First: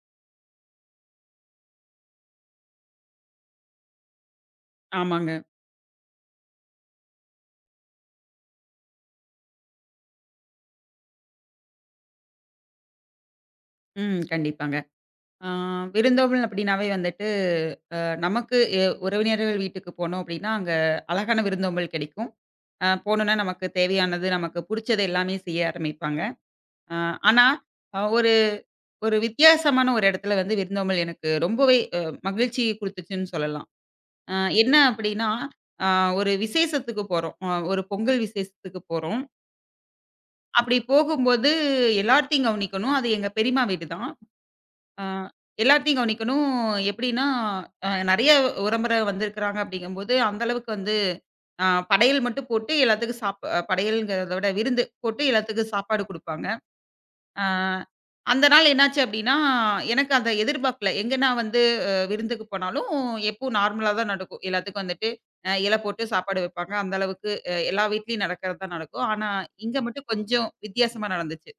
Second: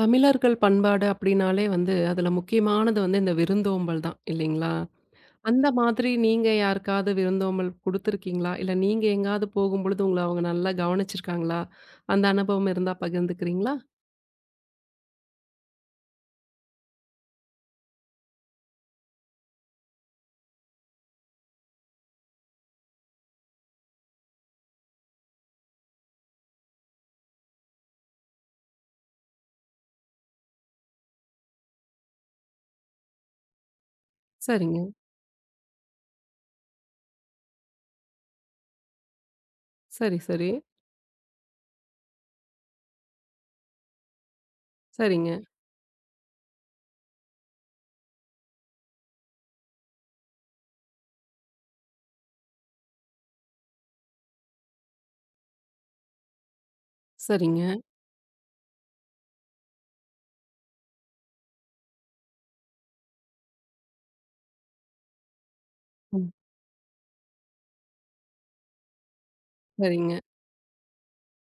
தமிழர்கள் பண்பாடு அப்படின்னாலே வந்து அதுல முக்கியமானது வந்து இந்த விருந்தோம்பல் தான் இல்லைங்களா? ஆமாங்க. அந்த மாதிரி நீங்க யாருக்காவது விருந்தோம்பல் குடுத்துருக்கீங்களா? இல்ல நீங்க எங்கேயாவது போகும்பொழுது உங்கள அவங்க நல்லா கவனிச்சிருக்காங்களா? அந்த அனுபவம் இருந்தா பகிர்ந்துக்கிறீங்களா? ம். கண்டிப்பாங்க. ஆ விருந்தோம்பல் அப்படின்னாவே வந்துட்டு, நமக்கு உறவினர்கள் வீட்டுக்கு போனோம் அப்படின்னா, அங்க அழகான விருந்தோம்பல் கிடைக்கும். போனோன நமக்கு தேவையானது, நமக்கு புடிச்சது எல்லாமே செய்ய ஆரம்பிப்பாங்க. அ ஆனா, அ ஒரு ஒரு வித்தியாசமான ஒரு இடத்துல வந்து விருந்தோம்பல் எனக்கு ரொம்பவே மகிழ்ச்சி குடுத்துச்சுன்னு சொல்லலாம். அ என்ன சரிங்க. அப்படின்னா, அ ஒரு விசேஷத்துக்கு போறோம். ஒரு பொங்கல் விசேஷத்துக்கு போறோம். சரி, சரி. அப்படி போகும்போது எல்லார்த்தையும் கவனிக்கணும். அது எங்க பெரியம்மா வீடு தான். ஆ, சரிங்க, எல்லாத்தையும் கவனிக்கணும். எப்படின்னா, நெறைய உறவுமுறை வந்திருக்கிறாங்க அப்படிங்கும்போது, அந்த அளவுக்கு வந்து படையல் மட்டும் போட்டு எல்லாத்துக்கும் சாப் அ படையல்ங்கிறத விட விருந்து போட்டு எல்லாத்துக்கும் சாப்பாடு குடுப்பாங்க. அ சரிங்க. அந்த நாள் என்னாச்சு அப்படின்னா, எனக்கு அத எதிர்பார்க்கல. எங்க நான் வந்து அ விருந்துக்கு போனாலும் எப்பவும் நார்மலா தான் நடக்கும். எல்லாத்துக்கும் வந்துட்டு இலை போட்டு ம். சாப்பாடு வைப்பாங்க. அந்த அளவுக்கு எல்லா வீட்லயும் நடக்கிறது தான் நடக்கும். ஆனா, இங்க மட்டும் சரிங்க. கொஞ்சம் வித்தியாசமா நடந்துச்சு.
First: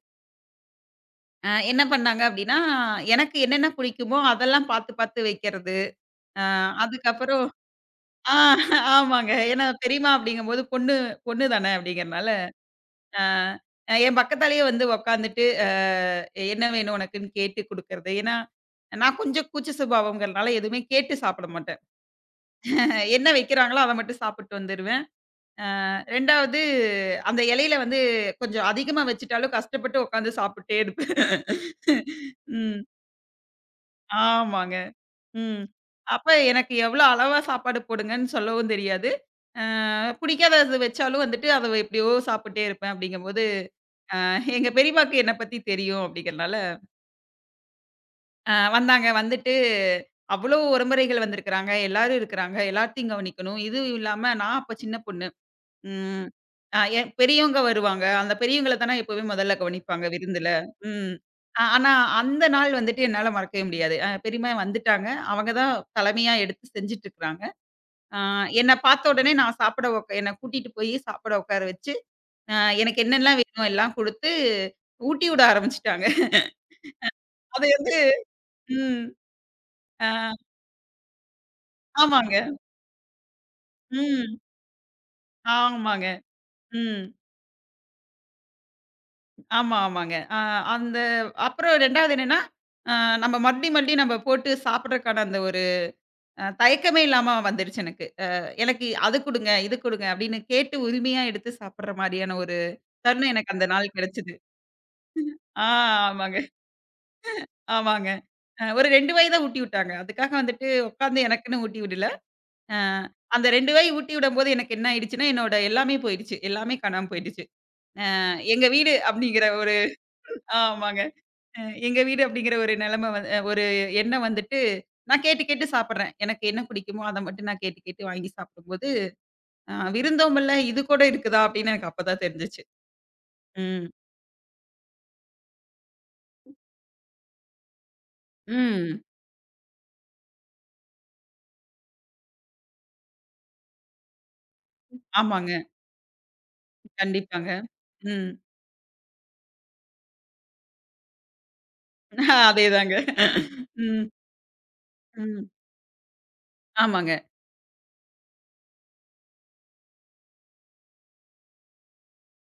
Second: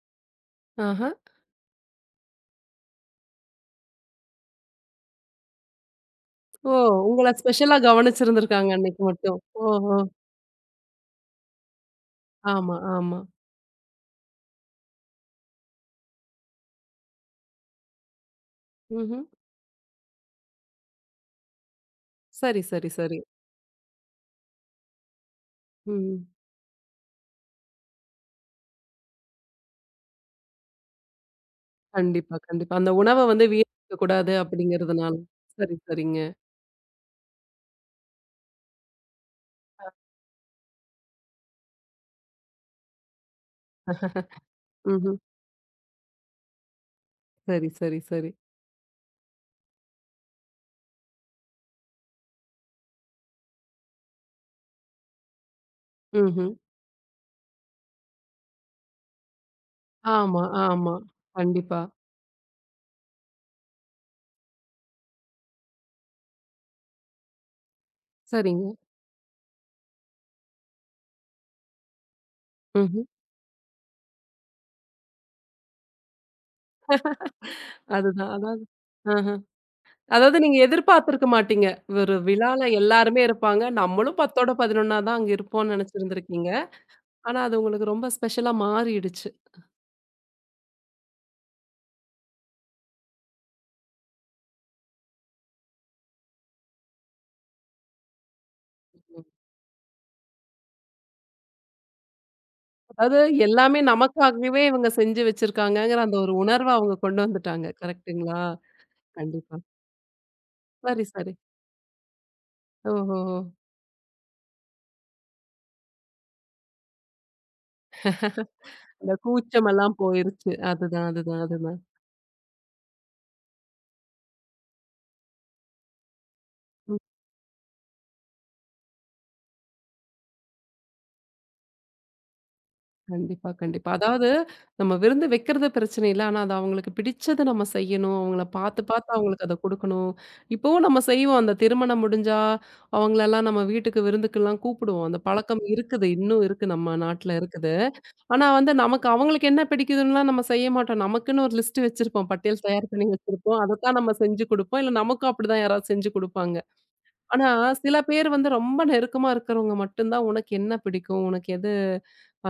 ஆஹா. அ என்ன பண்ணாங்க அப்டின்னா, எனக்கு என்னென்ன புடிக்குமோ அதெல்லாம் பாத்து பாத்து வைக்கிறது. அ ஓ! உங்கள அதுக்கப்புறம் ஸ்பெஷலா ஆ கவனிச்சிருந்திருக்காங்க அன்னைக்கு ஆமாங்க. மட்டும். ஏன்னா ஓஹோ! பெரியம்மா அப்படிங்கும்போது பொண்ணு பொண்ணு தானே அப்படிங்கிறனால, ஆமா, ஆமா. அ என் பக்கத்தாலேயே வந்து உக்காந்துட்டு அ என்ன வேணும் உனக்குன்னு கேட்டு குடுக்கறது. ஏன்னா, நான் ம்ஹ்ம். கொஞ்சம் கூச்ச சுபாவம்ங்கிறனால எதுவுமே கேட்டு சாப்பிட மாட்டேன். சரி, சரி, சரி. என்ன வைக்கிறாங்களோ அத மட்டும் சாப்பிட்டு வந்துருவேன். ம். 2வது அந்த இலையில வந்து கொஞ்சம் அதிகமா வச்சுட்டாலும் கஷ்டப்பட்டு உக்காந்து சாப்பிட்டே இருப்பேன். கண்டிப்பா, கண்டிப்பா. ம். அந்த உணவ வந்து வீணடிக்க கூடாது ஆமாங்க. அப்படிங்கிறதுனால. ம். சரி, சரிங்க. அப்ப எனக்கு எவ்வளோ அளவா சாப்பாடு போடுங்கன்னு சொல்லவும் தெரியாது. அ பிடிக்காதது வச்சாலும் வந்துட்டு அத எப்படியோ சாப்பிட்டே இருப்பேன் அப்படிங்கும்போது, எங்க ம்ஹ்ம். பெரியம்மாக்கு என்ன பத்தி தெரியும் அப்படிங்கிறனால, சரி, சரி, சரி. அ வந்தாங்க. வந்துட்டு அவ்வளோ உறமுறைகள் வந்திருக்கிறாங்க. எல்லாரும் இருக்கிறாங்க. எல்லாத்தையும் கவனிக்கணும். இதுவும் இல்லாம நான் அப்ப சின்ன பொண்ணு. ம். ம்ஹ்ம். அ என் பெரியவங்க வருவாங்க. அந்த பெரியவங்கள தானே எப்பவுமே முதல்ல கவனிப்பாங்க ஆமா, விருந்துல. ஆமா. ம். அ கண்டிப்பா. ஆனா அந்த நாள் வந்துட்டு என்னால மறக்கவே முடியாது. அ பெரியம்மா வந்துட்டாங்க. அவங்க தான் தலைமையா எடுத்து செஞ்சுட்டு இருக்கிறாங்க. ஆ சரிங்க. என்ன பார்த்த உடனே நான் சாப்பிட உக் என்ன கூட்டிட்டு போயி சாப்பிட உட்கார வச்சு, அ எனக்கு ம்ஹ்ம். என்னெல்லாம் வேணுமோ எல்லாம் குடுத்து, ஊட்டி விட ஆரம்பிச்சுட்டாங்க. அது வந்து அதுதான். அதாவது ம். ஆஹ. ஆ அதாவது நீங்க எதிர்பார்த்திருக்க மாட்டீங்க. ஒரு ஆமாங்க. விழால எல்லாருமே இருப்பாங்க. நம்மளும் ம். 10ஓட 11ஆ தான் அங்க இருப்போம்னு ஆமாங்க. நெனச்சிருந்திருக்கீங்க. ம். ஆனா, அது உங்களுக்கு ரொம்ப ஸ்பெஷலா மாறிடுச்சு. ஆமா, ஆமாங்க. அ அந்த அப்புறம் 2வது என்னன்னா, அ நம்ம மறுபடியும் மறுபடியும் நம்ம போட்டு சாப்பிடுறக்கான அந்த ஒரு அ தயக்கமே இல்லாம வந்துருச்சு எனக்கு. அ எனக்கு அது ம். குடுங்க, இது குடுங்க அப்படின்னு கேட்டு உரிமையா எடுத்து சாப்பிடுற மாரியான ஒரு அதாவது தருணம் எனக்கு அந்த எல்லாமே நாள் கிடைச்சது. நமக்காகவே இவங்க செஞ்சு ஆ வச்சிருக்காங்கங்கிற அந்த ஒரு ஆமாங்க. உணர்வ அவங்க கொண்டு வந்துட்டாங்க. ஆமாங்க. கரெக்ட்டுங்களா? அ ஒரு 2 வாய் தான் கண்டிப்பா. ஊட்டி விட்டாங்க. அதுக்காக வந்துட்டு சரி, உட்காந்து சரி. எனக்குன்னு ஊட்டி விடல. அ ஓஹோஹோ! அந்த 2 வாய் ஊட்டி விடும்போது எனக்கு என்ன ஆயிடுச்சுன்னா, என்னோட எல்லாமே போயிடுச்சு. எல்லாமே காணாம போயிடுச்சு. அ எங்க வீடு அந்த அப்படிங்கிற ஒரு கூச்சமெல்லாம் போயிருச்சு. ஆமாங்க. அதுதான், அதுதான், அ அதுதான். எங்க வீடு அப்படிங்கிற ஒரு நிலைமை வந் அ ஒரு எண்ணம் வந்துட்டு நான் கேட்டு கேட்டு சாப்பிடுறேன். எனக்கு என்ன பிடிக்குமோ அத மட்டும் நான் கேட்டு கேட்டு வாங்கி சாப்பிடும்போது, அ விருந்தோம்பல்ல இது கூட இருக்குதா அப்படின்னு எனக்கு அப்பதான் தெரிஞ்சுச்சு. கண்டிப்பா, ம். கண்டிப்பா. அதாவது நம்ம விருந்து வைக்கிறது பிரச்சனை இல்ல. ஆனா, அது அவங்களுக்கு பிடிச்சத நம்ம செய்யணும். அவங்கள பார்த்து, ம். பார்த்து அவங்களுக்கு அத குடுக்கணும். இப்பவும் நம்ம செய்வோம். அந்த திருமணம் முடிஞ்சா, அவங்களெல்லாம் நம்ம வீட்டுக்கு விருந்துக்கெல்லாம் கூப்பிடுவோம். அந்த பழக்கம் ஆமாங்க. இருக்குது. இன்னும் இருக்கு. நம்ம நாட்ல கண்டிப்பாங்க. இருக்குது. ம். ஆனா வந்து நமக்கு அவங்களுக்கு என்ன பிடிக்குதுன்னுலாம் நம்ம செய்ய மாட்டோம். நமக்குன்னு ஒரு லிஸ்ட் வச்சிருப்போம். பட்டியல் தயார் அதேதாங்க. பண்ணி வச்சிருப்போம். அதத்தான் ம். நம்ம செஞ்சு குடுப்போம். இல்ல நமக்கும் ம். அப்படிதான் யாராவது செஞ்சு குடுப்பாங்க. ஆமாங்க, ஆனா, சில பேர் வந்து ரொம்ப நெருக்கமா இருக்கிறவங்க மட்டும் தான், "உனக்கு என்ன பிடிக்கும்? உனக்கு எது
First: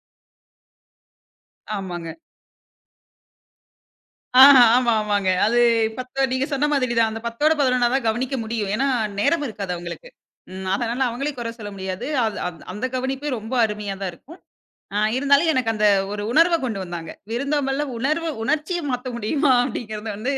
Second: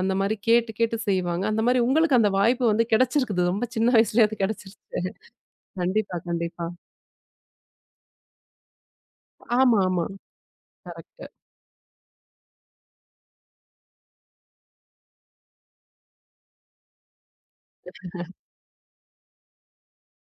அந்த மாரி கேட்டு, கேட்டு செய்வாங்க. அந்த மாரி ஆமாங்க. உங்களுக்கு அந்த வாய்ப்பு வந்து கிடைச்சிருக்குது. ரொம்ப சின்ன வயசுலயே அது ஆஹா, ஆமா, கிடைச்சிருச்சு. ஆமாங்க. அது கண்டிப்பா, 10 நீங்க சொன்ன கண்டிப்பா. மாதிரி தான். அந்த 10 ஓட 11 தான் கவனிக்க முடியும். ஏன்னா நேரம் இருக்காது ஆமா, ஆமா. அவங்களுக்கு. ம். அதனால கரெக்ட்டு. அவங்களே குறை சொல்ல முடியாது. அது அந்த கவனிப்பே ரொம்ப அருமையா தான் இருக்கும். ஆ இருந்தாலும் எனக்கு அந்த ஒரு உணர்வ கொண்டு வந்தாங்க. விருந்தோம்பல்ல உணர்வு உணர்ச்சிய மாத்த முடியுமா? அப்படிங்கிறது வந்து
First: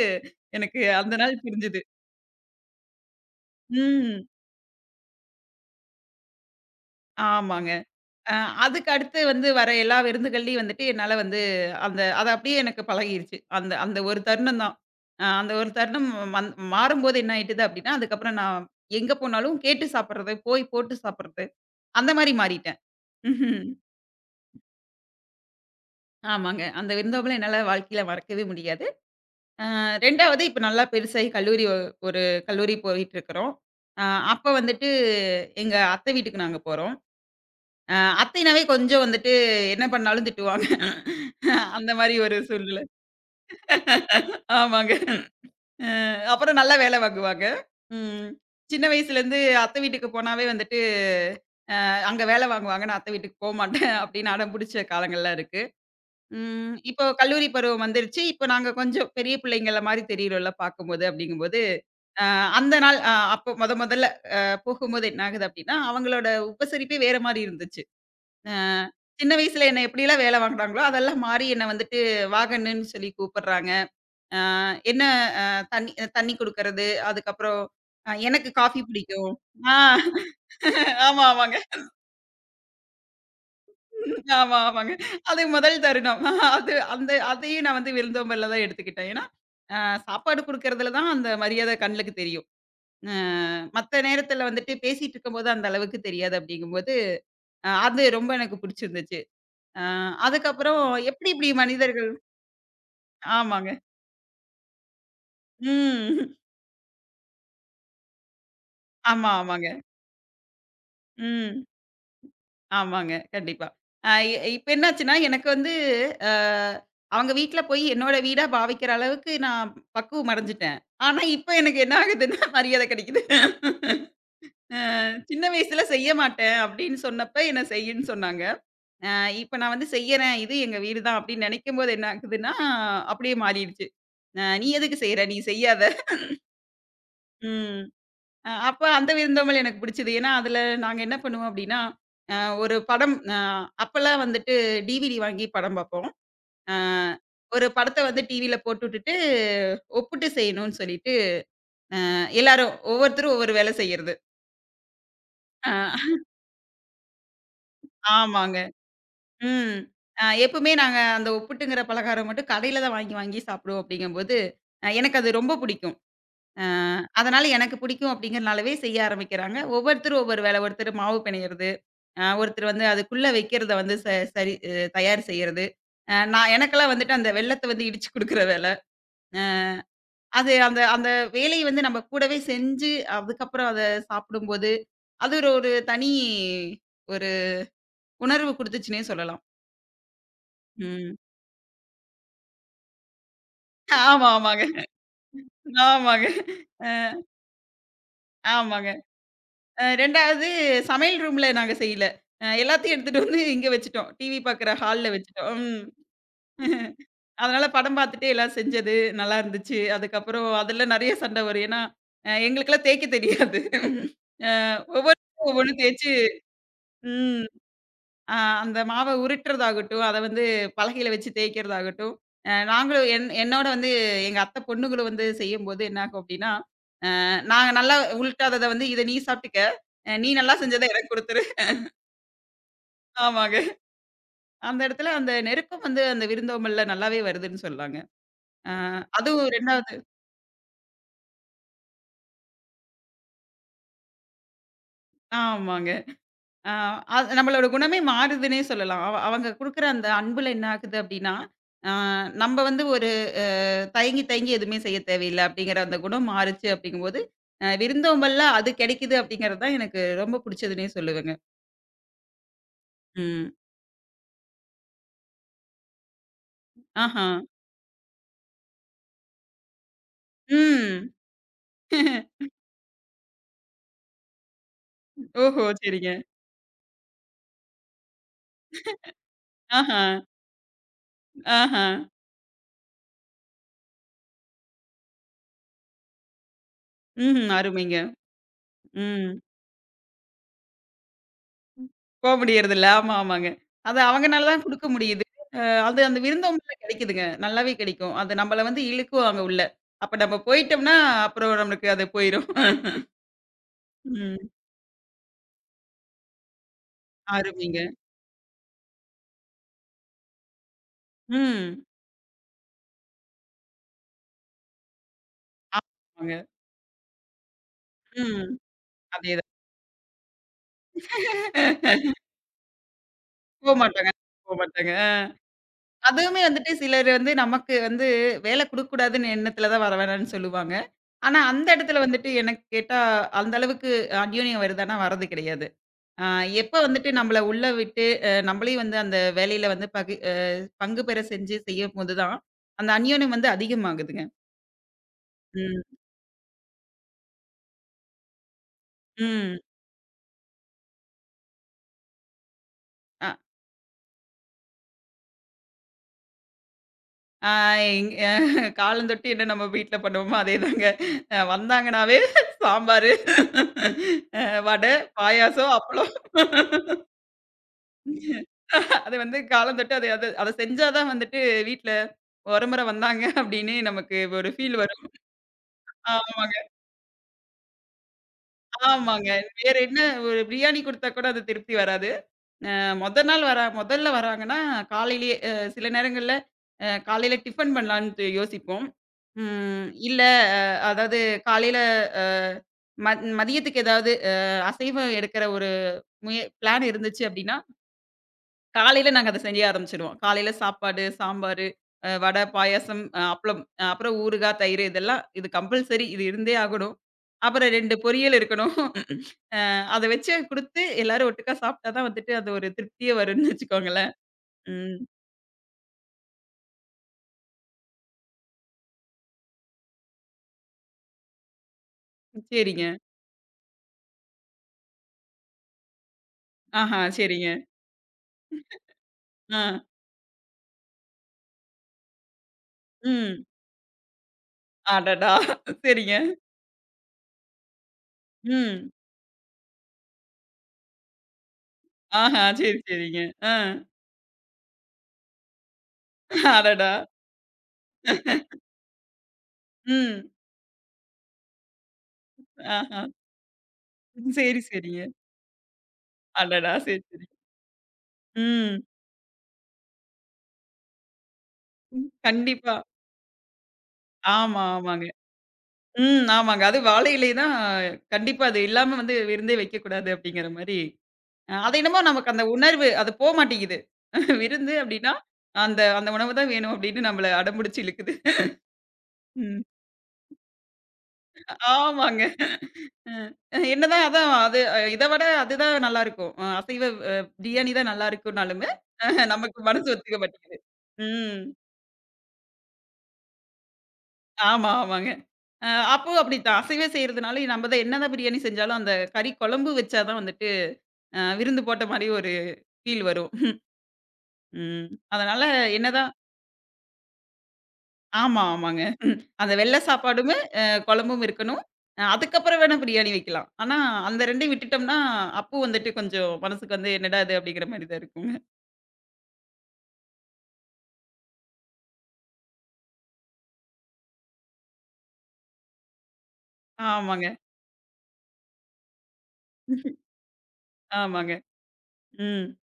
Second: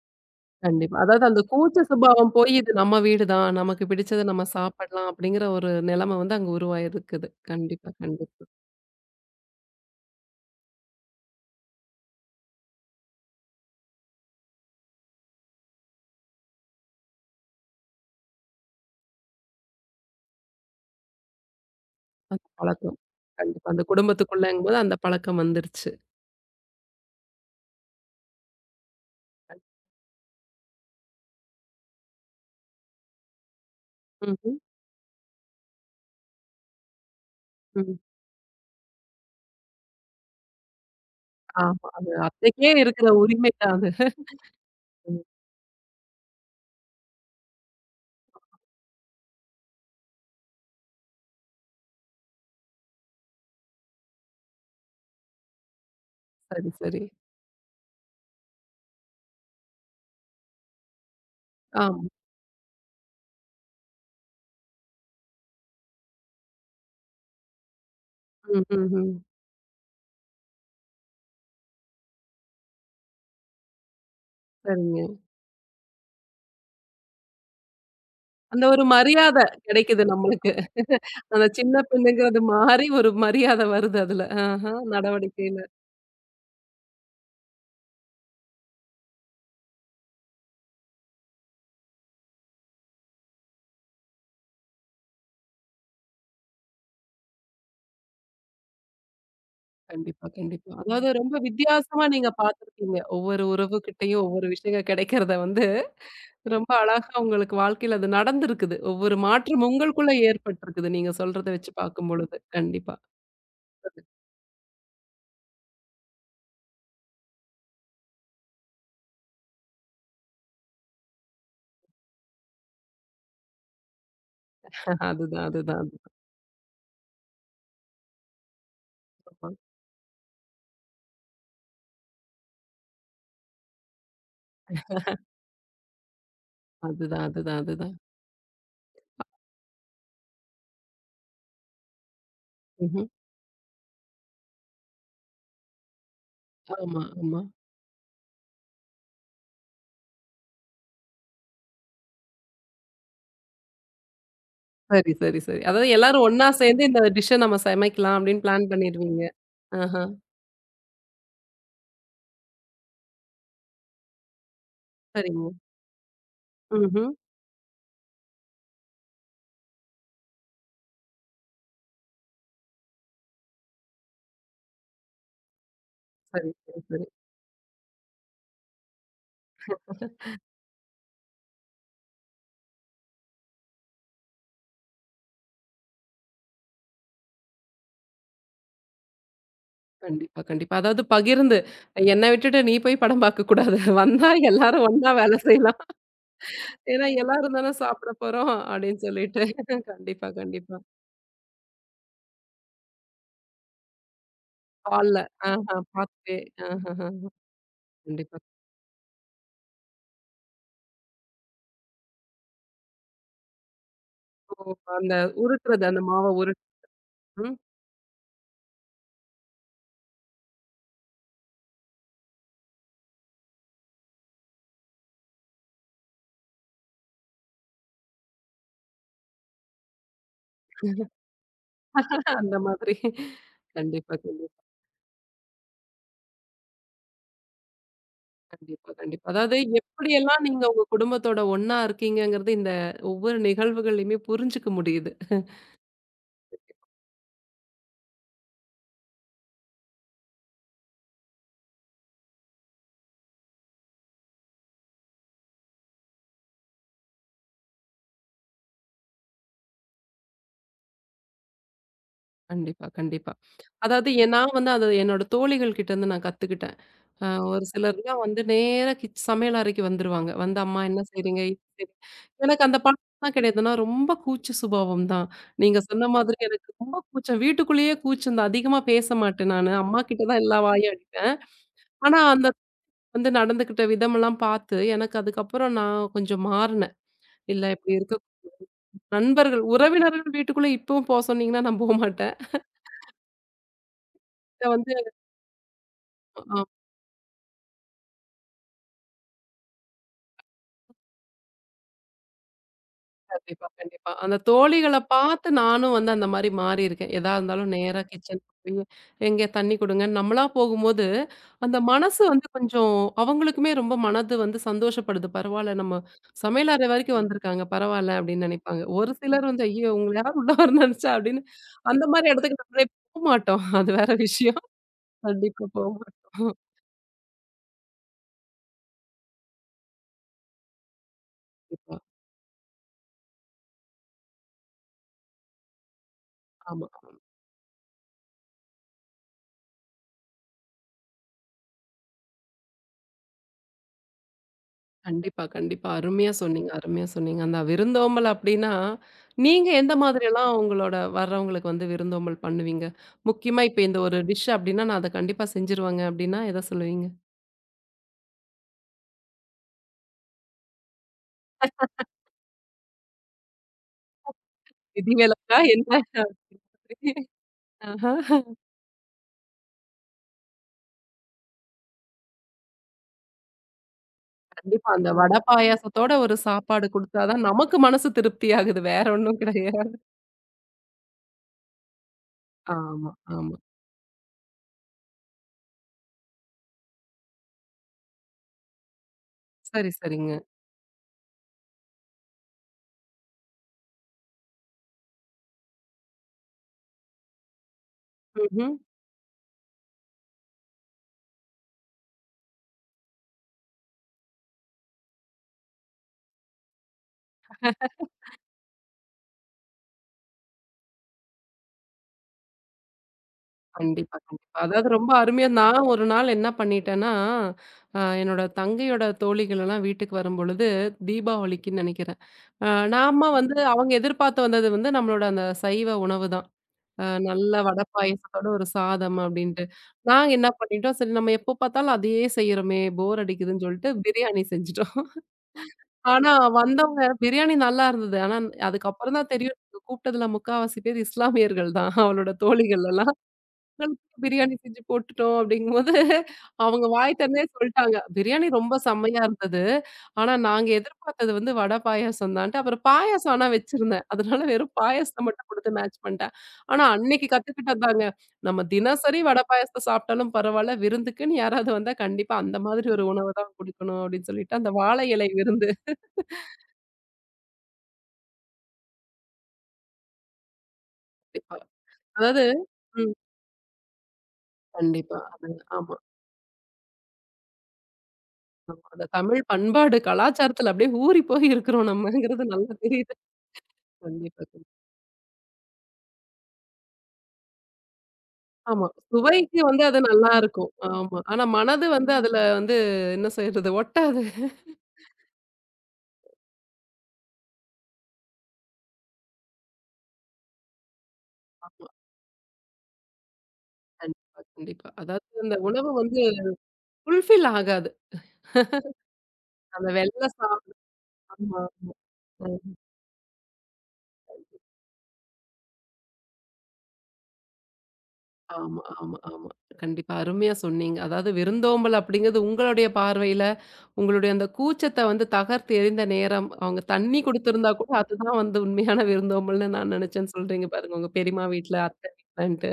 எனக்கு கண்டிப்பா. அந்த அதாவது அந்த நாள் புரிஞ்சுது. கூச்ச சுபாவம் போய் இது நம்ம வீடு தான். நமக்கு பிடிச்சத ம். நம்ம சாப்பிடலாம் அப்படிங்கிற ஒரு நிலைமை வந்து அங்க உருவாயிருக்குது. ஆமாங்க. கண்டிப்பா, அ கண்டிப்பா. அதுக்கு அடுத்து வந்து வர எல்லா விருந்துகள்லயும் வந்துட்டு என்னால வந்து அந்த அது அப்படியே எனக்கு பழகிருச்சு. அந்த அந்த ஒரு தருணம் தான். அ அந்த ஒரு தருணம் மந் மாறும்போது என்ன ஆயிட்டுது அப்படின்னா, அதுக்கப்புறம் நான் எங்க போனாலும் கேட்டு சாப்பிடுறது, போய் போட்டு சாப்பிடுறது, அந்த மாரி அந்த மாறிட்டேன். பழக்கம். ம்ஹ்ம். கண்டிப்பா. அந்த குடும்பத்துக்குள்ளங்கும்போது அந்த பழக்கம் வந்துருச்சு. ஆமாங்க. அந்த விருந்தோம்பல என்னால வாழ்க்கையில மறக்கவே முடியாது. அ 2வது இப்ப நல்லா பெருசாகி கல்லூரி ஒ- ஒரு கல்லூரி போயிட்டுருக்கிறோம். அ அப்ப ம்ஹ்ம். வந்துட்டு எங்க அத்தை வீட்டுக்கு நாங்க போறோம். அ ம். அத்தைனாவே கொஞ்சம் வந்துட்டு என்ன பண்ணாலும் திட்டுவாங்க. ஆமா. அந்த அது மாரி ஒரு அத்தைக்கே சூழ்நிலை. இருக்கிற உரிமை தான் அது. ஆமாங்க. ம். அ அப்புறம் நல்லா வேலை வாங்குவாங்க. ம். சின்ன வயசுலேருந்து அத்தை வீட்டுக்கு போனாவே வந்துட்டு, அங்க வேலை வாங்குவாங்க. நான் அத்தை வீட்டுக்கு போமாட்டேன் அப்படின்னு அடம் பிடிச்ச காலங்கள்லாம் இருக்கு. சரி, ம். சரி. இப்போ கல்லூரி பருவம் வந்துருச்சு. இப்போ நாங்க கொஞ்சம் பெரிய பிள்ளைங்கள மாரி தெரியிறோம்ல பார்க்கும்போது அப்படிங்கும்போது, ஆமா. அ அந்த நாள் அ அப்போ மொதல்ல அ போகும்போது என்ன ஆகுது அப்படின்னா, அவங்களோட உபசரிப்பே வேற மாரி இருந்துச்சு. அ ம், ம், ம். சின்ன வயசுல என்ன எப்படிலாம் வேல வாங்குனாங்களோ, அதெல்லாம் மாறி என்ன வந்துட்டு வாகன்ன்னு சொல்லி கூப்பிடுறாங்க. அ என்ன சரிங்க. அ தண்ணி தண்ணி குடுக்கறது, அதுக்கப்புறம் அ எனக்கு அந்த காஃபி ஒரு பிடிக்கும். மரியாத ஆ கிடைக்குது நம்மளுக்கு. ஆமா, அந்த ஆமாங்க. சின்ன பெண்ணுங்கிறது மாறி ஒரு மரியாத வருது அதுல. ஆமா, ஆஹ ஆமாங்க. அது நடவடிக்கையில. முதல் தருணம். அது அந்த அதையும் நான் வந்து விருந்தோம்பல்ல தான் எடுத்துக்கிட்டேன். ஏன்னா, அ சாப்பாடு குடுக்கறதுல தான் அந்த மரியாதை கண்ணுக்கு தெரியும். அ மத்த நேரத்துல வந்துட்டு பேசிட்டு இருக்கும்போது அந்த அளவுக்கு தெரியாது அப்படிங்கும்போது, அ அது ரொம்ப எனக்கு புடிச்சிருந்துச்சு. அ கண்டிப்பா, கண்டிப்பா. அதுக்கப்புறம் அதாவது எப்படி ரொம்ப இப்படி வித்தியாசமா மனிதர்கள் நீங்க பார்த்துருக்கீங்க. ஒவ்வொரு ஆமாங்க. உறவுகிட்டயும் ஒவ்வொரு விஷயம் கிடைக்கிறத வந்து ம். ரொம்ப அழகா உங்களுக்கு வாழ்க்கையில அது நடந்திருக்குது. ஒவ்வொரு ஆமா, ஆமாங்க. மாற்றம் உங்களுக்குள்ள ஏற்பட்டிருக்குது. நீங்க சொல்றத ம். வச்சு பார்க்கும்பொழுது. கண்டிப்பா. ஆமாங்க. கண்டிப்பா. அ இ இப்ப என்னாச்சுன்னா, எனக்கு வந்து அ அவங்க வீட்ல போய் என்னோட வீடா பாவிக்கிற அளவுக்கு நான் பக்குவம் அடைஞ்சுட்டேன். ஆனா, இப்ப எனக்கு என்ன ஆகுதுன்னா, மரியாதை கிடைக்குது. அ அதுதான், சின்ன வயசுல அதுதான், செய்ய மாட்டேன் அப்படின்னு சொன்னப்ப, என்ன செய்யுன்னு சொன்னாங்க. அ அதுதான். இப்ப நான் வந்து செய்யறேன். இது எங்க வீடு தான் அப்படின்னு நினைக்கும்போது என்ன ஆகுதுன்னா, அப்படியே மாறிடுச்சு. அ நீ எதுக்கு செய்ற? நீ செய்யாத. அதுதான், அதுதான், ம். அதுதான். அ அப்ப அந்த விருந்தோம்பல் எனக்கு பிடிச்சது. ஏன்னா, அதுல நாங்க என்ன பண்ணுவோம் அப்டின்னா, அ ஒரு ம்ஹ்ம். படம் அ அப்பலாம் வந்துட்டு டிவிடி வாங்கி படம் பார்ப்போம். அ ஆமா, ஆமா. ஒரு படத்த வந்து டிவில போட்டு விட்டுட்டு, ஒப்புட்டு செய்யணும்னு சொல்லிட்டு, அ எல்லாரும் ஒவ்வொருத்தரும் ஒவ்வொரு வேல செய்யறது. சரி, சரி, சரி. அ அதாவது எல்லாரும் ஒண்ணா சேர்ந்து இந்த டிஷ்ஷ நம்ம சமைக்கலாம் அப்படின்னு ஆமாங்க. பிளான் பண்ணிருவீங்க. ம். ஆஹ. அ எப்பவுமே நாங்க அந்த ஒப்புட்டுங்கிற பலகாரம் மட்டும் கடையில தான் வாங்கி வாங்கி சாப்பிடுவோம் அப்டிங்கும்போது, அ எனக்கு அது சரிங்க. ரொம்ப பிடிக்கும். அ ம்ஹ்ம். அதனால எனக்கு பிடிக்கும் அப்டிங்கிறனாலவே செய்ய ஆரம்பிக்கிறாங்க. ஒவ்வொருத்தரும் ஒவ்வொரு வேல. ஒருத்தர் மாவு பிணையறது. அ ஒருத்தர் வந்து அதுக்குள்ள வைக்கிறத வந்து சரி அ தயார் செய்யறது. அ சரி, நான் சரி, எனக்கெல்லாம் சரி. வந்துட்டு அந்த வெல்லத்த வந்து இடிச்சு குடுக்குற வேல. அ அது அந்த அந்த வேலைய வந்து நம்ம கூடவே செஞ்சு, அதுக்கப்புறம் அத சாப்பிடும்போது, அது ஒரு ஒரு தனி ஒரு உணர்வு குடுத்துச்சுன்னே சொல்லலாம். கண்டிப்பா, கண்டிப்பா. அதாவது ம். பகிர்ந்து என்ன விட்டுட்டு நீ போய் படம் பார்க்கக்கூடாது. ஆமா, வந்தா ஆமாங்க. எல்லாரும் ஒண்ணா வேலை செய்யலாம். ஆமாங்க. அ ஏன்னா எல்லாரும் தானே சாப்பிட போறோம் ஆமாங்க. அப்படின்னு சொல்லிட்டு. அ கண்டிப்பா, 2வது கண்டிப்பா. சமையல் ரூம்ல நாங்க செய்யல. அ எல்லாத்தையும் எடுத்துட்டு வந்து இங்க வச்சுட்டோம். டிவி பார்க்குற ஹால்ல ஹால்ல. வச்சுட்டோம். ஆஹா ம். பார்த்துட்டே. ஆஹஹா. அதனால படம் பார்த்துட்டே கண்டிப்பா. எல்லாம் செஞ்சது நல்லா இருந்துச்சு. அதுக்கப்புறம் அதுல நெறைய சண்டை வரும். ஏன்னா, அ எங்களுக்கெல்லாம் தேய்க்க தெரியாது. அ ஓ! அந்த ஒவ்வொருத்தரும் ஒவ்வொன்னு உருட்டுறது அந்த தேய்ச்சு மாவ உருட். ம். ம். அ அந்த மாவ உருட்டுறதாகட்டும், அத வந்து பலகையில வச்சு தேய்க்கிறதாகட்டும், அ நாங்களும் என்னோட வந்து எங்க அத்தை பொண்ணுங்களும் வந்து செய்யும்போது என்ன ஆகும் அப்டின்னா, அ நாங்க நல்லா உருட்டாதத வந்து இத நீ சாப்ட்டுக்க. அ நீ நல்லா செஞ்சத எனக்கு குடுத்துரு. அந்த மாதிரி. ஆமாங்க. கண்டிப்பா, கண்டிப்பா, அந்த இடத்துல அந்த நெருக்கம் வந்து அந்த விருந்தோம்பல்ல நல்லாவே வருதுன்னு சொல்லலாங்க. அ கண்டிப்பா, கண்டிப்பா. அதுவும் அதாவது 2வது எப்படியெல்லாம் நீங்க உங்க குடும்பத்தோட ஒண்ணா இருக்கீங்கங்கிறது இந்த ஒவ்வொரு நிகழ்வுகள்லயுமே புரிஞ்சுக்க முடியுது. ஆமாங்க. ஆ அது நம்மளோட குணமே மாறுதுன்னே சொல்லலாம். அவங்க குடுக்குற அந்த அன்புல என்ன ஆகுது அப்டின்னா, ஆ நம்ப வந்து ஒரு தயங்கி தயங்கி எதுவுமே செய்ய தேவையில்ல அப்டிங்கிற அந்த குணம் மாறுச்சு அப்டிங்கும்போது, அ விருந்தோம்பல்ல அது கெடைக்குது அப்டிங்கிறது தான் எனக்கு ரொம்ப புடிச்சதுன்னே சொல்லுவேங்க. கண்டிப்பா, கண்டிப்பா. ம். அதாவது எ நான் வந்து அது என்னோட தோழிகள் கிட்டேருந்து நான் கத்துக்கிட்டேன். அ ஆஹா. ஒரு சிலர்லாம் வந்து நேரா சமையல் அறைக்கு வந்துருவாங்க. வந்து அம்மா என்ன ம். செய்றீங்க? இது செய் எனக்கு அந்த பழக்கம்லாம் கிடையாது. நான் ரொம்ப கூச்ச சுபாவம் தான். ஓஹோ! நீங்க சொன்ன சரிங்க. மாதிரி எனக்கு ரொம்ப கூச்சம். வீட்டுக்குள்ளேயே கூச்சம் தான். அதிகமா பேச மாட்டேன் நானு. ஆஹா. அம்மா கிட்ட தான் எல்லா வாயும் அடிப்பேன். ஆஹா. ஆனா, அந்த வந்து நடந்துக்கிட்ட விதமெல்லாம் பார்த்து, எனக்கு அதுக்கப்புறம் நான் கொஞ்சம் மாறுனேன். ம்ஹ்ம். இல்ல இப்படி அருமைங்க. இருக்க ம். நண்பர்கள், உறவினர்கள் வீட்டுக்குள்ள இப்பவும் போ சொன்னீங்கன்னா நான் போமாட்டேன். போக முடியறதில்ல. ஆமா, ஆமாங்க. அது அவங்கனால தான் இத குடுக்க வந்து முடியுது. அ அது அந்த ஆ. விருந்தோம்பல்ல கெடைக்குதுங்க. நல்லாவே கெடைக்கும். அது நம்மள வந்து இழுக்குவாங்க உள்ள. அப்ப நம்ம போயிட்டோம்னா, அப்புறம் நம்மளுக்கு அது போயிரும். கண்டிப்பா, கண்டிப்பா. அந்த ம். தோழிகள பார்த்து நானும் வந்து அந்த மாரி மாறியிருக்கேன். எதா இருந்தாலும் அருமைங்க. நேரா கிச்சன் போயி, "எங்க தண்ணி குடுங்கன்னு" நம்மளா போகும்போது, அந்த ம். மனசு வந்து கொஞ்சம் அவங்களுக்குமே ரொம்ப மனது வந்து சந்தோஷப்படுது. பரவால்ல நம்ம ஆமாங்க. சமையல் அறை வரைக்கும் வந்திருக்காங்க, பரவால்ல அப்படின்னு ம். நெனைப்பாங்க. ஒரு சிலர் அதேதான். வந்து, "ஐயோ! உங்கள யார் உள்ள வர நெனச்சா?" அப்படின்னு அந்த மாரி இடத்துக்கு நம்மளே போமாட்டோம். அது வேற போமாட்டாங்க. விஷயம். போமாட்டாங்க. கண்டிப்பா அதுவுமே போமாட்டோம். வந்துட்டு சிலர் வந்து நமக்கு வந்து வேல குடுக்கக்கூடாதுன்னு எண்ணத்துல தான் வர வேணான்னு சொல்லுவாங்க. ஆனா, அந்த கண்டிப்பா. இடத்துல வந்துட்டு எனக்கு கேட்டா, அந்த அளவுக்கு அந்யோன்யம் வருதான்னா வரது கிடையாது. ஆ எப்ப ஆமா. வந்துட்டு நம்மள உள்ள விட்டு, அ நம்மளையும் வந்து அந்த வேலையில வந்து பகு அ பங்கு பெற செஞ்சு செய்யும்போது தான், அந்த அந்யோன்யம் வந்து அதிகமாகுதுங்க. கண்டிப்பா, கண்டிப்பா. ம், அருமையா சொன்னீங்க, அருமையா சொன்னீங்க. அந்த விருந்தோம்பல் அப்டின்னா, ம். நீங்க எந்த மாதிரியெல்லாம் உங்களோட வர்றவங்களுக்கு வந்து விருந்தோம்பல் பண்ணுவீங்க? அ முக்கியமா இப்ப இந்த ஒரு டிஷ் அப்டின்னா, நான் அத கண்டிப்பா செஞ்சுருவேங்க அப்டின்னா, எத சொல்லுவீங்க? ஆ எங் காலந்தொட்டு என்ன நம்ம வீட்ல பண்ணுவோமோ அதேதாங்க. அ வந்தாங்கனாவே சாம்பாரு, அ வடை, விதிவிலக்கா பாயாசம், என்ன? அப்பளம். ஆஹா. அது வந்து காலந்தொட்டு அது அது அத செஞ்சா தான் வந்துட்டு வீட்ல ஒரமுற வந்தாங்க அப்படின்னு நமக்கு ஒரு ஃபீல் கண்டிப்பா. வரும். அந்த வடை பாயாசத்தோட ஒரு ஆமாங்க, சாப்பாடு குடுத்தா தான் நமக்கு மனசு திருப்தி ஆகுது. வேற ஆமாங்க. ஒண்ணும் வேற கிடையாது. என்ன ஒரு பிரியாணி குடுத்தா கூட அது திருப்தி வராது. அ ஆமா, மொத நாள் ஆமா. வரா மொதல்ல வராங்கன்னா, காலையிலேயே அ சில நேரங்கள்ல அ காலையில டிஃபன் பண்ணலான்ட்டு யோசிப்போம். ம் சரி, இல்ல சரிங்க. அ அதாவது காலையில அ மதியத்துக்கு ஏதாவது அ அசைவம் எடுக்கிற ஒரு பிளான் இருந்துச்சு அப்டின்னா, ம்ஹ்ம். காலையில நாங்க அத செய்ய ஆரம்பிச்சுருவோம். காலையில சாப்பாடு, சாம்பாரு, அ வடை, பாயாசம், அ அப்பளம், அ அப்புறம் ஊறுகாய், தயிர் இதெல்லாம் இது கம்பல்சரி இது இருந்தே ஆகணும். அப்புறம் 2 பொரியல் இருக்கணும். அ அத வச்சு குடுத்து எல்லாரும் ஒட்டுக்கா சாப்ட்டா தான் வந்துட்டு, அது ஒரு திருப்தியே வரும்னு வச்சுக்கோங்களேன். கண்டிப்பா, கண்டிப்பா. அதாவது ம். ரொம்ப அருமையா நான் ஒரு நாள் என்ன பண்ணிட்டேன்னா, என்னோட தங்கையோட தோழிகள் எல்லாம் வீட்டுக்கு வரும்பொழுது, தீபாவளிக்குன்னு நெனைக்கிறேன். அ சரிங்க. நாம வந்து அவங்க எதிர்பார்த்து வந்தது வந்து நம்மளோட அந்த சைவ உணவு தான். ஆஹா, சரிங்க. நல்ல வடை பாயாசத்தோட ஒரு சாதம் ஆ. அப்டின்ட்டு. நாங்க என்ன பண்ணிட்டோம், சரி நம்ம எப்போ பார்த்தாலும் அதையே செய்றோமே, போர் ம். அடிக்குதுன்னு சொல்லிட்டு பிரியாணி செஞ்சுட்டோம். அடடா! சரிங்க. ஆனா வந்தவங்க பிரியாணி நல்லா இருந்தது. ஆனா ம். அதுக்கப்புறம் தான் தெரியும் கூப்பிட்டதுல முக்காவாசி பேர் இஸ்லாமியர்கள் தான் அவளோட ஆஹா, சரி, தோழிகள் எல்லாம். சரிங்க. ஆ. உங்களுக்கு பிரியாணி செஞ்சு போட்டுட்டோம் அப்படிங்கும்போது, அவங்க அடடா! வாய் திறந்தே சொல்ட்டாங்க. பிரியாணி ரொம்ப செம்மையா இருந்தது. ம். ஆனா நாங்க எதிர்பார்த்தது வந்து வடை பாயாசம் தான்ட்டு. அப்புறம் ஆஹா. பாயாசம் ஆனா வச்சிருந்தேன். அதனால சரி, வெறும் சரிங்க. பாயாசத்த மட்டும் குடுத்து மேட்ச் பண்ட்டேன். அடடா! ஆனா சரி, சரி. அன்னைக்கு கத்துக்கிட்டதாங்க. நம்ம ம். தினசரி வடை பாயாசத்த சாப்பிட்டாலும் பரவால்ல. விருந்துக்குன்னு யாராவது வந்தா கண்டிப்பா அந்த கண்டிப்பா. மாதிரி ஒரு உணவு தான் குடுக்கணும் அப்படின்னு சொல்லிட்டு, ஆமா, அந்த வாழை ஆமாங்க. இலை விருந்து. ம். ஆமாங்க. அது வாழை இலை தான் கண்டிப்பா அது இல்லாம வந்து விருந்தே வைக்கக்கூடாது அப்படிங்கிற மாரி, அ கண்டிப்பா. அது என்னமோ நமக்கு அந்த அதாவது உணர்வு அது ம். போமாட்டேங்குது. விருந்து அப்படின்னா, கண்டிப்பா. அதுங்க. அந்த ஆமா. அந்த உணவு தான் வேணும் அப்படின்னு நம்மள அடம்பிடிச்சு இழுக்குது. ஆமா. அந்த தமிழ் ம். பண்பாடு, கலாச்சாரத்துல அப்படியே ஊறி போய் இருக்கிறோம் ஆமாங்க. நம்மங்கிறது நல்லா தெரியுது. அ என்னதான் அதான் கண்டிப்பா, அது கண் இத விட அதுதான் நல்லாருக்கும். அ அசைவ அ பிரியாணி தான் நல்லாருக்கும்னாலுமே, ஆமா. சுவைக்கு நமக்கு வந்து மனசு அது ஒத்துக்க நல்லா மாட்டேங்குது. இருக்கும். ஆமா. ம். ஆனா மனது வந்து அதுல வந்து என்ன செய்றது? ஒட்டாது. ஆமா, ஆமாங்க. அ அப்போ அப்படித்தான். அசைவ செய்றதுனால நம்ம தான் என்னதான் பிரியாணி செஞ்சாலும், அந்த கறி குழம்பு வச்சா தான் வந்துட்டு அ விருந்து போட்ட ஆமா. மாரி ஒரு ஃபீல் வரும். கண்டிப்பா, கண்டிப்பா. ம். அதாவது அதனால அந்த உணவு என்னதான் வந்து ஃபுல்ஃபில் ஆகாது. ஆமா, ஆமாங்க. அந்த வெள்ள அந்த வெள்ள சாப்பாடுமே, அ சாதம் குழம்பும் ஆமா, இருக்கணும். ஆமா. அ அதுக்கப்புறம் ம். வேணா பிரியாணி வைக்கலாம். ஆனா, அந்த 2யும் விட்டுட்டோம்னா, அப்போ வந்துட்டு கொஞ்சம் மனசுக்கு வந்து என்னடா இது அப்படிங்கிற மாரி தான் இருக்குங்க. ஆமா, ஆமா, ஆமா. கண்டிப்பா. அருமையா சொன்னீங்க. அதாவது விருந்தோம்பல் அப்படிங்கிறது உங்களுடைய பார்வையில உங்களுடைய அந்த கூச்சத்த வந்து தகர்த்து எறிந்த நேரம், அவங்க தண்ணி ஆமாங்க. குடுத்திருந்தா கூட அதுதான் வந்து உண்மையான விருந்தோம்பல்ன்னு நான் நெனச்சேன்னு சொல்றீங்க பாருங்க. உங்க ஆமாங்க. பெரியம்மா வீட்ல, அத்தை ம். வீட்லன்ட்டு.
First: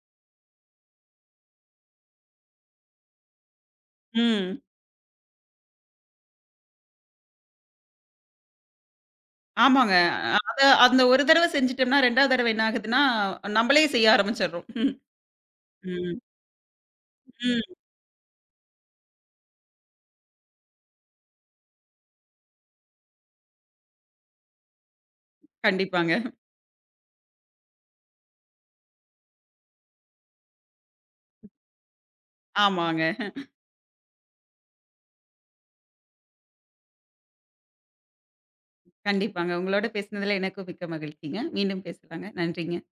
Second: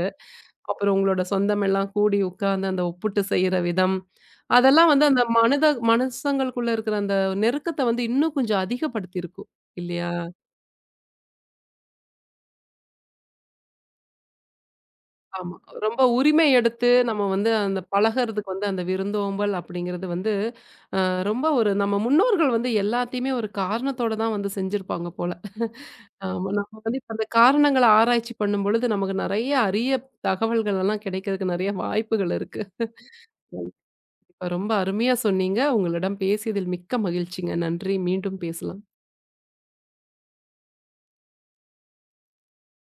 அப்புறம் உங்களோட சொந்தமெல்லாம் கூடி உட்கார்ந்து அந்த ஒப்பிட்டு செய்ற விதம். ம். அதெல்லாம் வந்து அந்த மனித மனுஷங்களுக்குள்ள இருக்கிற அந்த நெருக்கத்த வந்து இன்னும் கொஞ்சம் அதிகப்படுத்தியிருக்கும். ஆமாங்க. இல்லையா? அத அந்த ஒரு தடவ செஞ்சுட்டோம்னா, 2வது தடவ என்ன ஆகுதுன்னா, நம்மளே செய்ய ஆரம்பிச்சர்றோம். ம். ஆமா. ரொம்ப உரிமை எடுத்து நம்ம வந்து ம். அந்த பழகுறதுக்கு வந்து அந்த விருந்தோம்பல் அப்படிங்கிறது வந்து, அ ரொம்ப ஒரு நம்ம முன்னோர்கள் வந்து எல்லாத்தையுமே ஒரு காரணத்தோட தான் வந்து செஞ்சிருப்பாங்க போல. கண்டிப்பாங்க. ஆமா. நம்ம வந்து இப்ப அந்த காரணங்கள ஆராய்ச்சி பண்ணும்பொழுது நமக்கு நெறைய அரிய தகவல்கள் எல்லாம் கிடைக்கிறதுக்கு நெறைய வாய்ப்புகள் இருக்கு. ஆமாங்க. இப்ப ரொம்ப அருமையா சொன்னீங்க. உங்களிடம் பேசியதில் மிக்க மகிழ்ச்சிங்க. நன்றி. மீண்டும் பேசலாம். கண்டிப்பாங்க. உங்களோட பேசினதுல எனக்கும் மிக்க மகிழ்ச்சிங்க. மீண்டும் பேசலாங்க. நன்றிங்க.